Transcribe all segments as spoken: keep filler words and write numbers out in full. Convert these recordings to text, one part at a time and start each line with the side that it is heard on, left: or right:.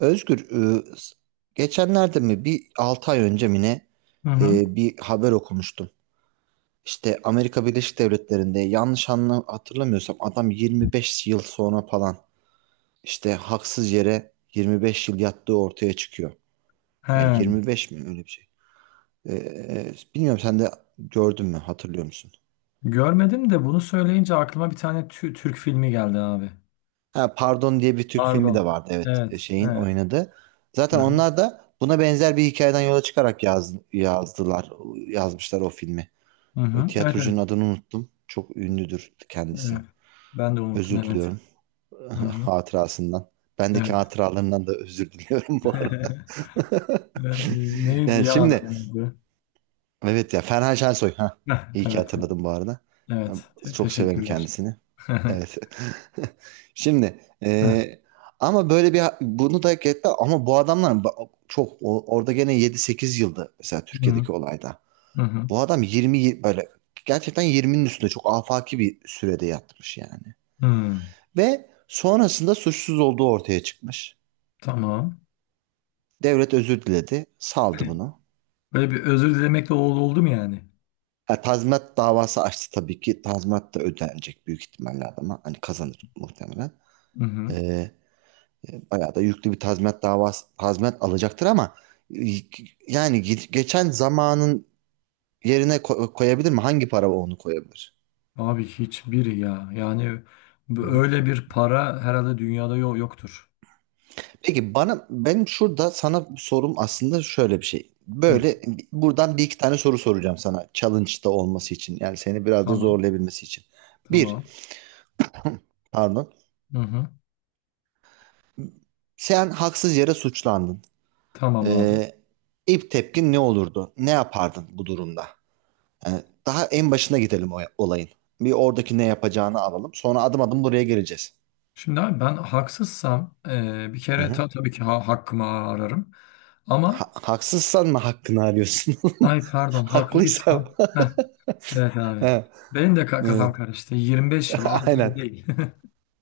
right: Özgür, e, s- geçenlerde mi bir altı ay önce mi ne
left: Hı hı.
right: e, bir haber okumuştum. İşte Amerika Birleşik Devletleri'nde yanlış anla hatırlamıyorsam adam yirmi beş yıl sonra falan, işte haksız yere yirmi beş yıl yattığı ortaya çıkıyor. Yani
left: He,
right: yirmi beş mi, öyle bir şey. E, e, bilmiyorum sen de gördün mü, hatırlıyor musun?
left: görmedim de bunu söyleyince aklıma bir tane tü- Türk filmi geldi abi.
right: Ha, Pardon diye bir Türk filmi de
left: Pardon.
right: vardı, evet.
left: Evet,
right: E, şeyin
left: evet.
right: oynadı.
left: Hı
right: Zaten
left: hı.
right: onlar da buna benzer bir hikayeden yola çıkarak yaz, yazdılar, yazmışlar o filmi.
left: Hı
right: E,
left: hı. Evet, evet.
right: Tiyatrocunun adını unuttum. Çok ünlüdür kendisi.
left: Evet. Ben de unuttum,
right: Özür
left: evet.
right: diliyorum
left: Hı hı.
right: hatırasından. Bendeki
left: Evet.
right: hatıralarından da özür diliyorum bu arada.
left: Ne- Neydi
right: Yani
left: ya, ben
right: şimdi,
left: unuttum.
right: evet ya, Ferhan Şensoy. Ha,
left: Evet.
right: iyi ki
left: Evet.
right: hatırladım bu arada. Ben
left: Evet. Te-
right: Çok severim
left: teşekkürler.
right: kendisini. Evet. Şimdi,
left: Hı hı.
right: e, ama böyle bir, bunu da hak etti ama bu adamlar ba- çok o- orada gene yedi sekiz yıldı mesela Türkiye'deki olayda.
left: Hı hı.
right: Bu adam yirmi, böyle gerçekten yirminin üstünde çok afaki bir sürede yatmış yani.
left: Hı.
right: Ve sonrasında suçsuz olduğu ortaya çıkmış.
left: Tamam.
right: Devlet özür diledi, saldı bunu.
left: Böyle bir özür dilemek de oldu oldu mu yani?
right: E, tazminat davası açtı tabii ki. Tazminat da ödenecek büyük ihtimalle adama. Hani kazanır muhtemelen.
left: Hı hı.
right: E, e, Bayağı da yüklü bir tazminat davası tazminat alacaktır ama e, yani ge- geçen zamanın yerine ko- koyabilir mi? Hangi para onu koyabilir?
left: Abi hiçbiri ya. Yani bu-
right: Hı
left: öyle bir para herhalde dünyada yok yoktur.
right: Peki bana, benim şurada sana sorum aslında şöyle bir şey.
left: Hı,
right: Böyle buradan bir iki tane soru soracağım sana, challenge'da olması için. Yani seni biraz da
left: tamam,
right: zorlayabilmesi için. Bir,
left: tamam.
right: pardon.
left: Hı hı,
right: Sen haksız yere suçlandın.
left: tamam abi.
right: Ee, ilk tepkin ne olurdu? Ne yapardın bu durumda? Yani daha en başına gidelim o olayın. Bir oradaki ne yapacağını alalım. Sonra adım adım buraya geleceğiz.
left: Şimdi abi, ben haksızsam, e, bir
right: Hı
left: kere
right: hı.
left: ta- tabii ki ha- hakkımı ararım.
right: Ha-
left: Ama
right: haksızsan mı hakkını arıyorsun?
left: ay pardon,
right: Haklıysa.
left: haklıysam. Heh, evet abi.
right: Ha,
left: Benim de ka-
right: evet.
left: kafam karıştı. Yirmi beş yıl az az
right: Aynen.
left: değil.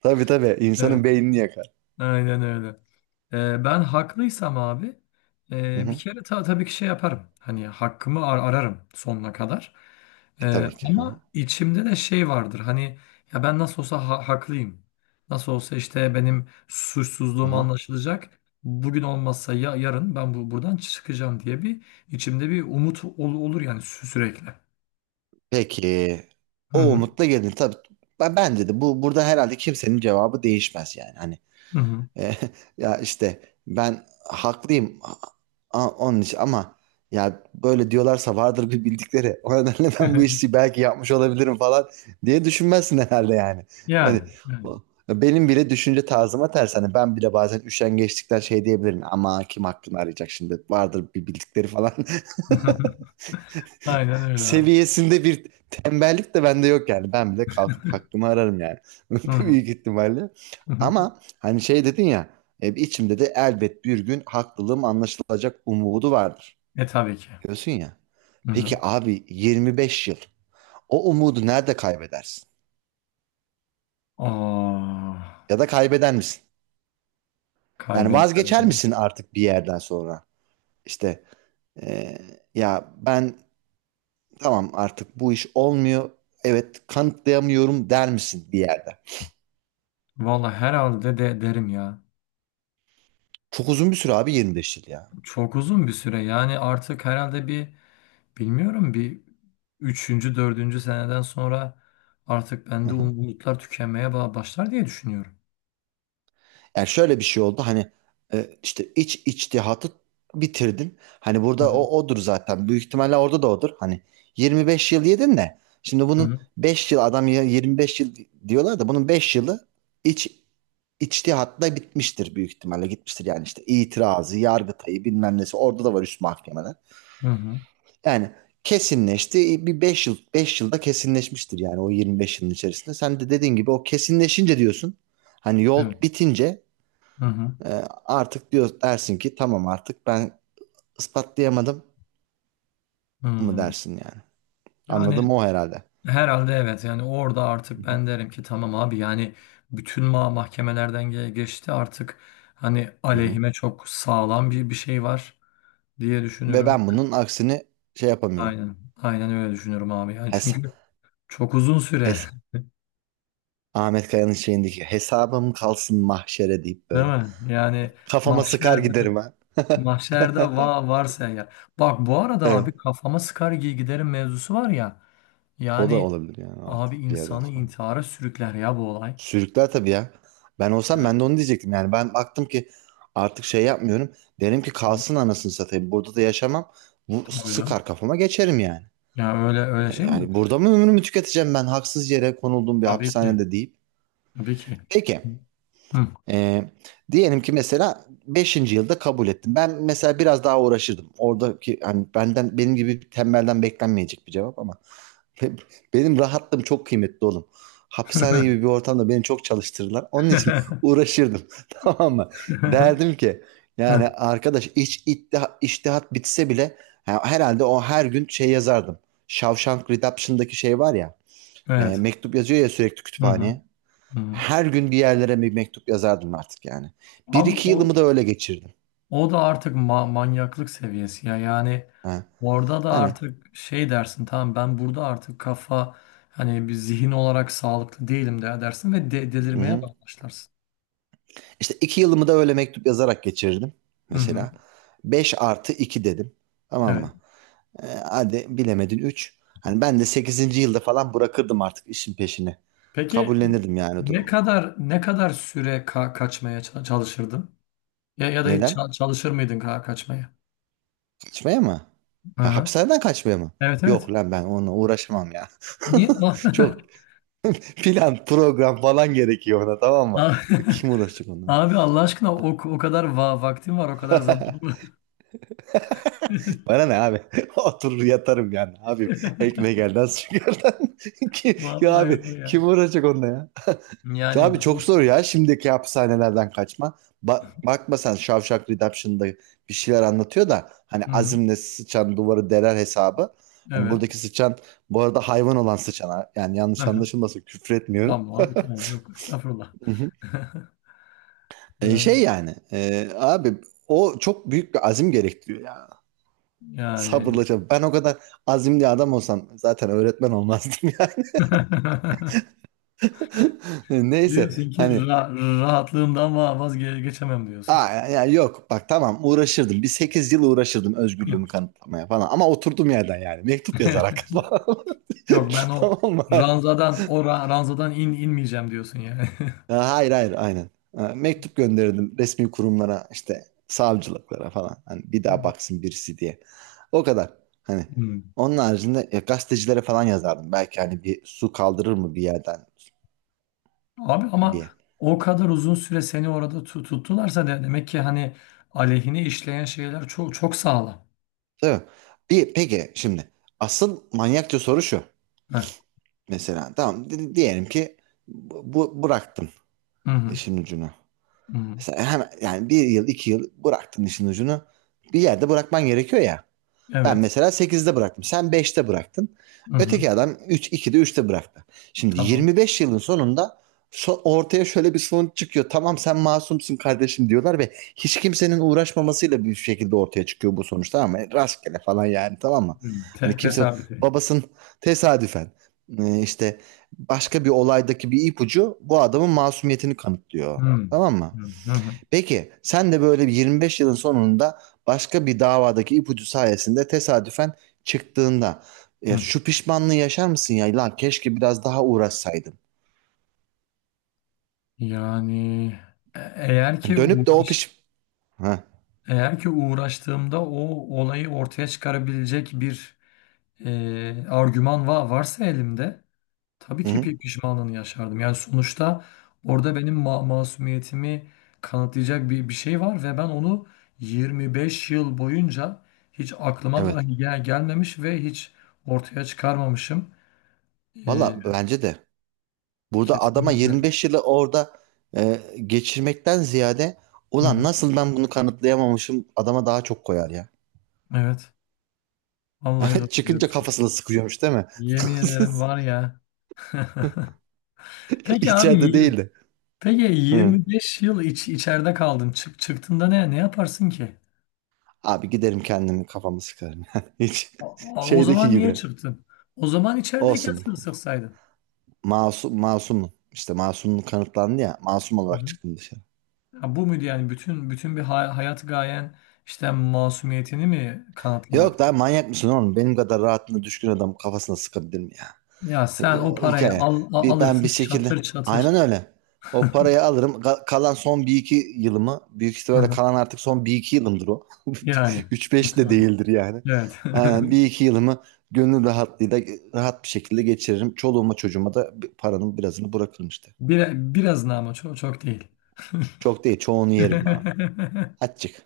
right: Tabii, tabii.
left: Evet.
right: insanın beynini yakar.
left: Aynen öyle. Ee, ben haklıysam abi,
right: Hı
left: e, bir
right: hı.
left: kere, ta, tabii ki şey yaparım. Hani hakkımı ar- ararım sonuna kadar. Ee,
right: E, tabii ki. Hı hı.
left: ama içimde de şey vardır. Hani, ya ben nasıl olsa ha- haklıyım. Nasıl olsa işte benim
right: Hı
left: suçsuzluğum
right: hı.
left: anlaşılacak. Bugün olmazsa ya yarın ben bu buradan çıkacağım diye bir içimde bir umut ol- olur yani, sü- sürekli.
right: Peki.
left: Hı
right: O
left: hı.
right: umutla gelin. Tabii. Ben, bence de, Bu, burada herhalde kimsenin cevabı değişmez yani. Hani,
left: Hı hı.
right: e, ya işte, ben haklıyım. A- Onun için ama ya böyle diyorlarsa, vardır bir bildikleri. O nedenle ben bu işi belki yapmış olabilirim falan diye düşünmezsin herhalde yani.
left: Yani.
right: Hani
left: Yani.
right: o- benim bile düşünce tarzıma ters. Hani ben bile bazen üşengeçlikten şey diyebilirim. Ama kim aklını arayacak şimdi? Vardır bir bildikleri falan.
left: Aynen öyle abi.
right: seviyesinde bir tembellik de bende yok yani. Ben bile kalkıp hakkımı ararım yani.
left: Hı hı.
right: Büyük ihtimalle.
left: Hı hı.
right: Ama hani şey dedin ya, e, içimde de elbet bir gün haklılığım anlaşılacak umudu vardır.
left: E tabii ki.
right: Diyorsun ya.
left: Hı
right: Peki
left: hı.
right: abi, yirmi beş yıl o umudu nerede kaybedersin?
left: Ah,
right: Ya da kaybeder misin? Yani vazgeçer
left: kaybederim.
right: misin artık bir yerden sonra? İşte, e, ya ben, tamam artık bu iş olmuyor, evet kanıtlayamıyorum der misin bir yerde?
left: Valla herhalde de derim ya.
right: Çok uzun bir süre abi, yirmi beş yıl ya.
left: Çok uzun bir süre yani, artık herhalde bir, bilmiyorum, bir üçüncü, dördüncü seneden sonra artık
right: Hı
left: bende
right: hı.
left: um- umutlar tükenmeye ba- başlar diye düşünüyorum.
right: Yani şöyle bir şey oldu, hani e, işte iç içtihatı bitirdim. Hani
left: Hı
right: burada
left: hı.
right: o odur zaten. Büyük ihtimalle orada da odur. Hani yirmi beş yıl yedin de, şimdi
left: Hı
right: bunun
left: hı.
right: beş yıl adam ya yirmi beş yıl diyorlar da bunun beş yılı iç içtihatla bitmiştir büyük ihtimalle, gitmiştir. Yani işte itirazı, yargıtayı bilmem nesi, orada da var üst mahkemeler.
left: Hı hı.
right: Yani kesinleşti. E, Bir beş yıl beş yılda kesinleşmiştir yani, o yirmi beş yılın içerisinde. Sen de dediğin gibi o kesinleşince diyorsun. Hani yol
left: Evet.
right: bitince,
left: Hı hı.
right: e, artık diyor dersin ki tamam artık ben ispatlayamadım mı
left: Hı.
right: dersin yani. Anladım,
left: Yani
right: o herhalde.
left: herhalde, evet yani, orada artık ben derim ki tamam abi, yani bütün ma mahkemelerden ge- geçti artık, hani
right: Hı hı.
left: aleyhime çok sağlam bir bir şey var. Diye
right: Ve
left: düşünürüm.
right: ben bunun aksini şey yapamıyorum.
left: Aynen. Aynen öyle düşünüyorum abi. Yani
right: Hes
left: çünkü çok uzun süre
right: hes Ahmet Kaya'nın şeyindeki hesabım kalsın mahşere deyip
left: değil
right: böyle
left: mi? Yani
right: kafama sıkar
left: mahşerde,
right: giderim ha.
left: mahşerde va varsa ya. Bak bu arada abi,
right: Evet.
left: kafama sıkar gi- giderim mevzusu var ya.
right: O da
left: Yani
right: olabilir yani artık
left: abi,
right: bir yerden
left: insanı
right: sonra.
left: intihara sürükler ya bu olay.
right: Sürükler tabii ya. Ben olsam
left: Evet.
right: ben de onu diyecektim. Yani ben baktım ki artık şey yapmıyorum, derim ki kalsın anasını satayım. Burada da yaşamam. Bu
left: Tabii canım.
right: sıkar kafama, geçerim yani.
left: Ya öyle öyle şey
right: E,
left: mi olur?
right: Yani burada mı ömrümü tüketeceğim, ben haksız yere konulduğum bir
left: Tabii ki.
right: hapishanede, deyip.
left: Tabii ki.
right: Peki.
left: Hı.
right: e, diyelim ki mesela beşinci yılda kabul ettim. Ben mesela biraz daha uğraşırdım. Oradaki hani, benden, benim gibi bir tembelden beklenmeyecek bir cevap ama. Be- Benim rahatlığım çok kıymetli oğlum. Hapishane gibi bir ortamda beni çok çalıştırırlar. Onun için uğraşırdım. Tamam mı? Derdim ki yani, arkadaş iç iddia- iştihat bitse bile ha, herhalde o her gün şey yazardım. Shawshank Redemption'daki şey var ya. e,
left: Evet.
right: mektup yazıyor ya sürekli
left: Hı hı.
right: kütüphaneye.
left: Hı hı.
right: Her gün bir yerlere bir mektup yazardım artık yani. Bir
left: Abi
right: iki
left: o
right: yılımı da öyle geçirdim.
left: o da artık ma- manyaklık seviyesi ya yani,
right: Ha.
left: orada da
right: Hani,
left: artık şey dersin, tamam ben burada artık kafa, hani bir zihin olarak sağlıklı değilim de dersin ve de- delirmeye
right: hı.
left: başlarsın.
right: İşte iki yılımı da öyle mektup yazarak geçirirdim
left: Hı hı.
right: mesela. Beş artı iki dedim. Tamam
left: Evet.
right: mı? Ee, hadi bilemedin üç. Hani ben de sekizinci yılda falan bırakırdım artık işin peşini.
left: Peki
right: Kabullenirdim yani
left: ne
right: durumu.
left: kadar ne kadar süre ka- kaçmaya ça- çalışırdın? Ya ya da hiç
right: Neden?
left: ça- çalışır mıydın ka- kaçmaya?
right: Kaçmaya mı?
left: Hı
right: Ha,
left: hı.
right: hapishaneden kaçmaya mı?
left: Evet evet.
right: Yok lan, ben onunla uğraşamam ya.
left: Niye?
right: Çok plan, program falan gerekiyor ona, tamam mı? Kim uğraşacak onunla?
left: Abi Allah aşkına, o, o kadar va vaktin var, o kadar zamanın var.
right: Bana ne abi? Oturur yatarım yani. Abim, ekmek elden su gölden. Ki, ya abi,
left: Vallahi var
right: kim
left: ya.
right: uğraşacak onunla ya? Ya
left: Yani
right: abi çok
left: bu-
right: zor ya, şimdiki hapishanelerden kaçma. Bak, bakma sen, Shawshank Redemption'da bir şeyler anlatıyor da hani,
left: hı hı,
right: azimle sıçan duvarı deler hesabı. Hani
left: evet.
right: buradaki sıçan, bu arada hayvan olan sıçan ha. Yani
left: Hı
right: yanlış
left: hı.
right: anlaşılmasın, küfür etmiyorum.
left: Tamam abi tamam, yok estağfurullah.
right: Hı hı. E,
left: Evet,
right: şey yani, e, abi, o çok büyük bir azim gerektiriyor ya.
left: yani
right: Sabırla çalış. Ben o kadar azimli adam olsam zaten öğretmen olmazdım yani. Neyse
left: diyorsun ki
right: hani,
left: ra rahatlığımdan va- vazgeçemem diyorsun.
right: aa, ya yok bak, tamam uğraşırdım. Bir sekiz yıl uğraşırdım özgürlüğümü kanıtlamaya falan. Ama oturdum yerden yani. Mektup yazarak falan.
left: Yok, ben o
right: Tamam mı?
left: ranzadan o ra- ranzadan in inmeyeceğim diyorsun yani.
right: Ya, hayır hayır aynen. Ha, mektup gönderirdim resmi kurumlara, işte savcılıklara falan. Hani bir daha
left: Hmm.
right: baksın birisi diye. O kadar. Hani
left: Hmm.
right: onun haricinde ya, gazetecilere falan yazardım. Belki hani bir su kaldırır mı bir yerden
left: Abi ama
right: diye.
left: o kadar uzun süre seni orada tu- tuttularsa, de demek ki hani aleyhine işleyen şeyler çok çok sağlam.
right: Tabii. Bir, peki şimdi asıl manyakça soru şu.
left: Heh.
right: Mesela tamam, di- diyelim ki bu, bu- bıraktın
left: Hı hı.
right: işin ucunu.
left: Hı hı.
right: Mesela hemen yani, bir yıl iki yıl bıraktın işin ucunu. Bir yerde bırakman gerekiyor ya. Ben
left: Evet.
right: mesela sekizde bıraktım. Sen beşte bıraktın.
left: Hı hı.
right: Öteki adam üç, ikide, üçte bıraktı. Şimdi
left: Tamam.
right: yirmi beş yılın sonunda, so- ortaya şöyle bir sonuç çıkıyor. Tamam, sen masumsun kardeşim diyorlar ve hiç kimsenin uğraşmamasıyla bir şekilde ortaya çıkıyor bu sonuçta, ama rastgele falan yani, tamam mı?
left: Hmm, te-
right: Hani kimse
left: tesadüfi.
right: babasının tesadüfen, e, işte başka bir olaydaki bir ipucu bu adamın masumiyetini kanıtlıyor.
left: Hmm,
right: Tamam mı?
left: hmm, hı hı,
right: Peki sen de böyle bir yirmi beş yılın sonunda başka bir davadaki ipucu sayesinde tesadüfen çıktığında, ya
left: hı.
right: şu pişmanlığı yaşar mısın ya? Lan keşke biraz daha uğraşsaydım.
left: Yani, e- eğer
right: Hani
left: ki
right: Dönüp de o
left: uğraş,
right: piş... Ha,
left: eğer ki uğraştığımda o olayı ortaya çıkarabilecek bir, e, argüman va varsa elimde, tabii
right: hı
left: ki
right: hı,
left: pi- pişmanlığını yaşardım. Yani sonuçta orada benim ma masumiyetimi kanıtlayacak bir, bir şey var ve ben onu yirmi beş yıl boyunca hiç aklıma
right: evet.
left: dahi gel gelmemiş ve hiç ortaya çıkarmamışım. E,
right: Valla bence de. Burada adama
left: kesinlikle.
right: yirmi beş yılı orada e, geçirmekten ziyade,
left: Hı
right: ulan
left: hı.
right: nasıl ben bunu kanıtlayamamışım, adama daha çok koyar ya.
left: Evet. Vallahi doğru
right: Çıkınca
left: diyorsun.
right: kafasına sıkıyormuş değil mi?
left: Yemin ederim, var ya. Peki abi
right: İçeride
left: yir-
right: değildi.
left: Peki
right: Hı.
left: yirmi beş yıl iç, içeride kaldın. Çık, çıktığında ne ne yaparsın ki?
right: Abi giderim kendimi kafamı sıkarım. Hiç
left: A- O
right: şeydeki
left: zaman niye
right: gibi.
left: çıktın? O zaman içerideyken
right: Olsun.
left: sır sıksaydın.
right: Masum, masumum. İşte masumluk kanıtlandı ya. Masum
left: Hı
right: olarak
left: hı.
right: çıktım dışarı.
left: Ha, bu muydu yani, bütün bütün bir hay- hayat gayen işte masumiyetini mi
right: Yok
left: kanıtlamaktı?
right: lan, manyak mısın oğlum? Benim kadar rahatına düşkün adam kafasına sıkabilir mi ya?
left: Ya sen o
right: O
left: parayı
right: hikaye.
left: al, a-
right: Bir, ben bir
left: alırsın
right: şekilde
left: çatır çatır.
right: aynen öyle. O parayı alırım. Ka- kalan son bir iki yılımı büyük
left: Hı
right: ihtimalle,
left: hı.
right: kalan artık son bir iki yılımdır o.
left: Yani.
right: Üç beş de
left: Öyle.
right: değildir yani.
left: Evet.
right: Aynen bir iki yılımı gönül rahatlığıyla, rahat bir şekilde geçiririm. Çoluğuma çocuğuma da bir- paranın birazını bırakırım işte.
left: Bir biraz ne ama, çok çok değil.
right: Çok değil, çoğunu yerim abi. Açık.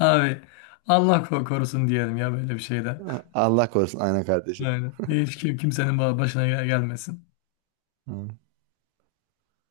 left: Abi Allah ko- korusun diyelim ya böyle bir şeyden.
right: Allah korusun, aynen kardeşim.
left: Yani hiç kim, kimsenin ba- başına gel- gelmesin.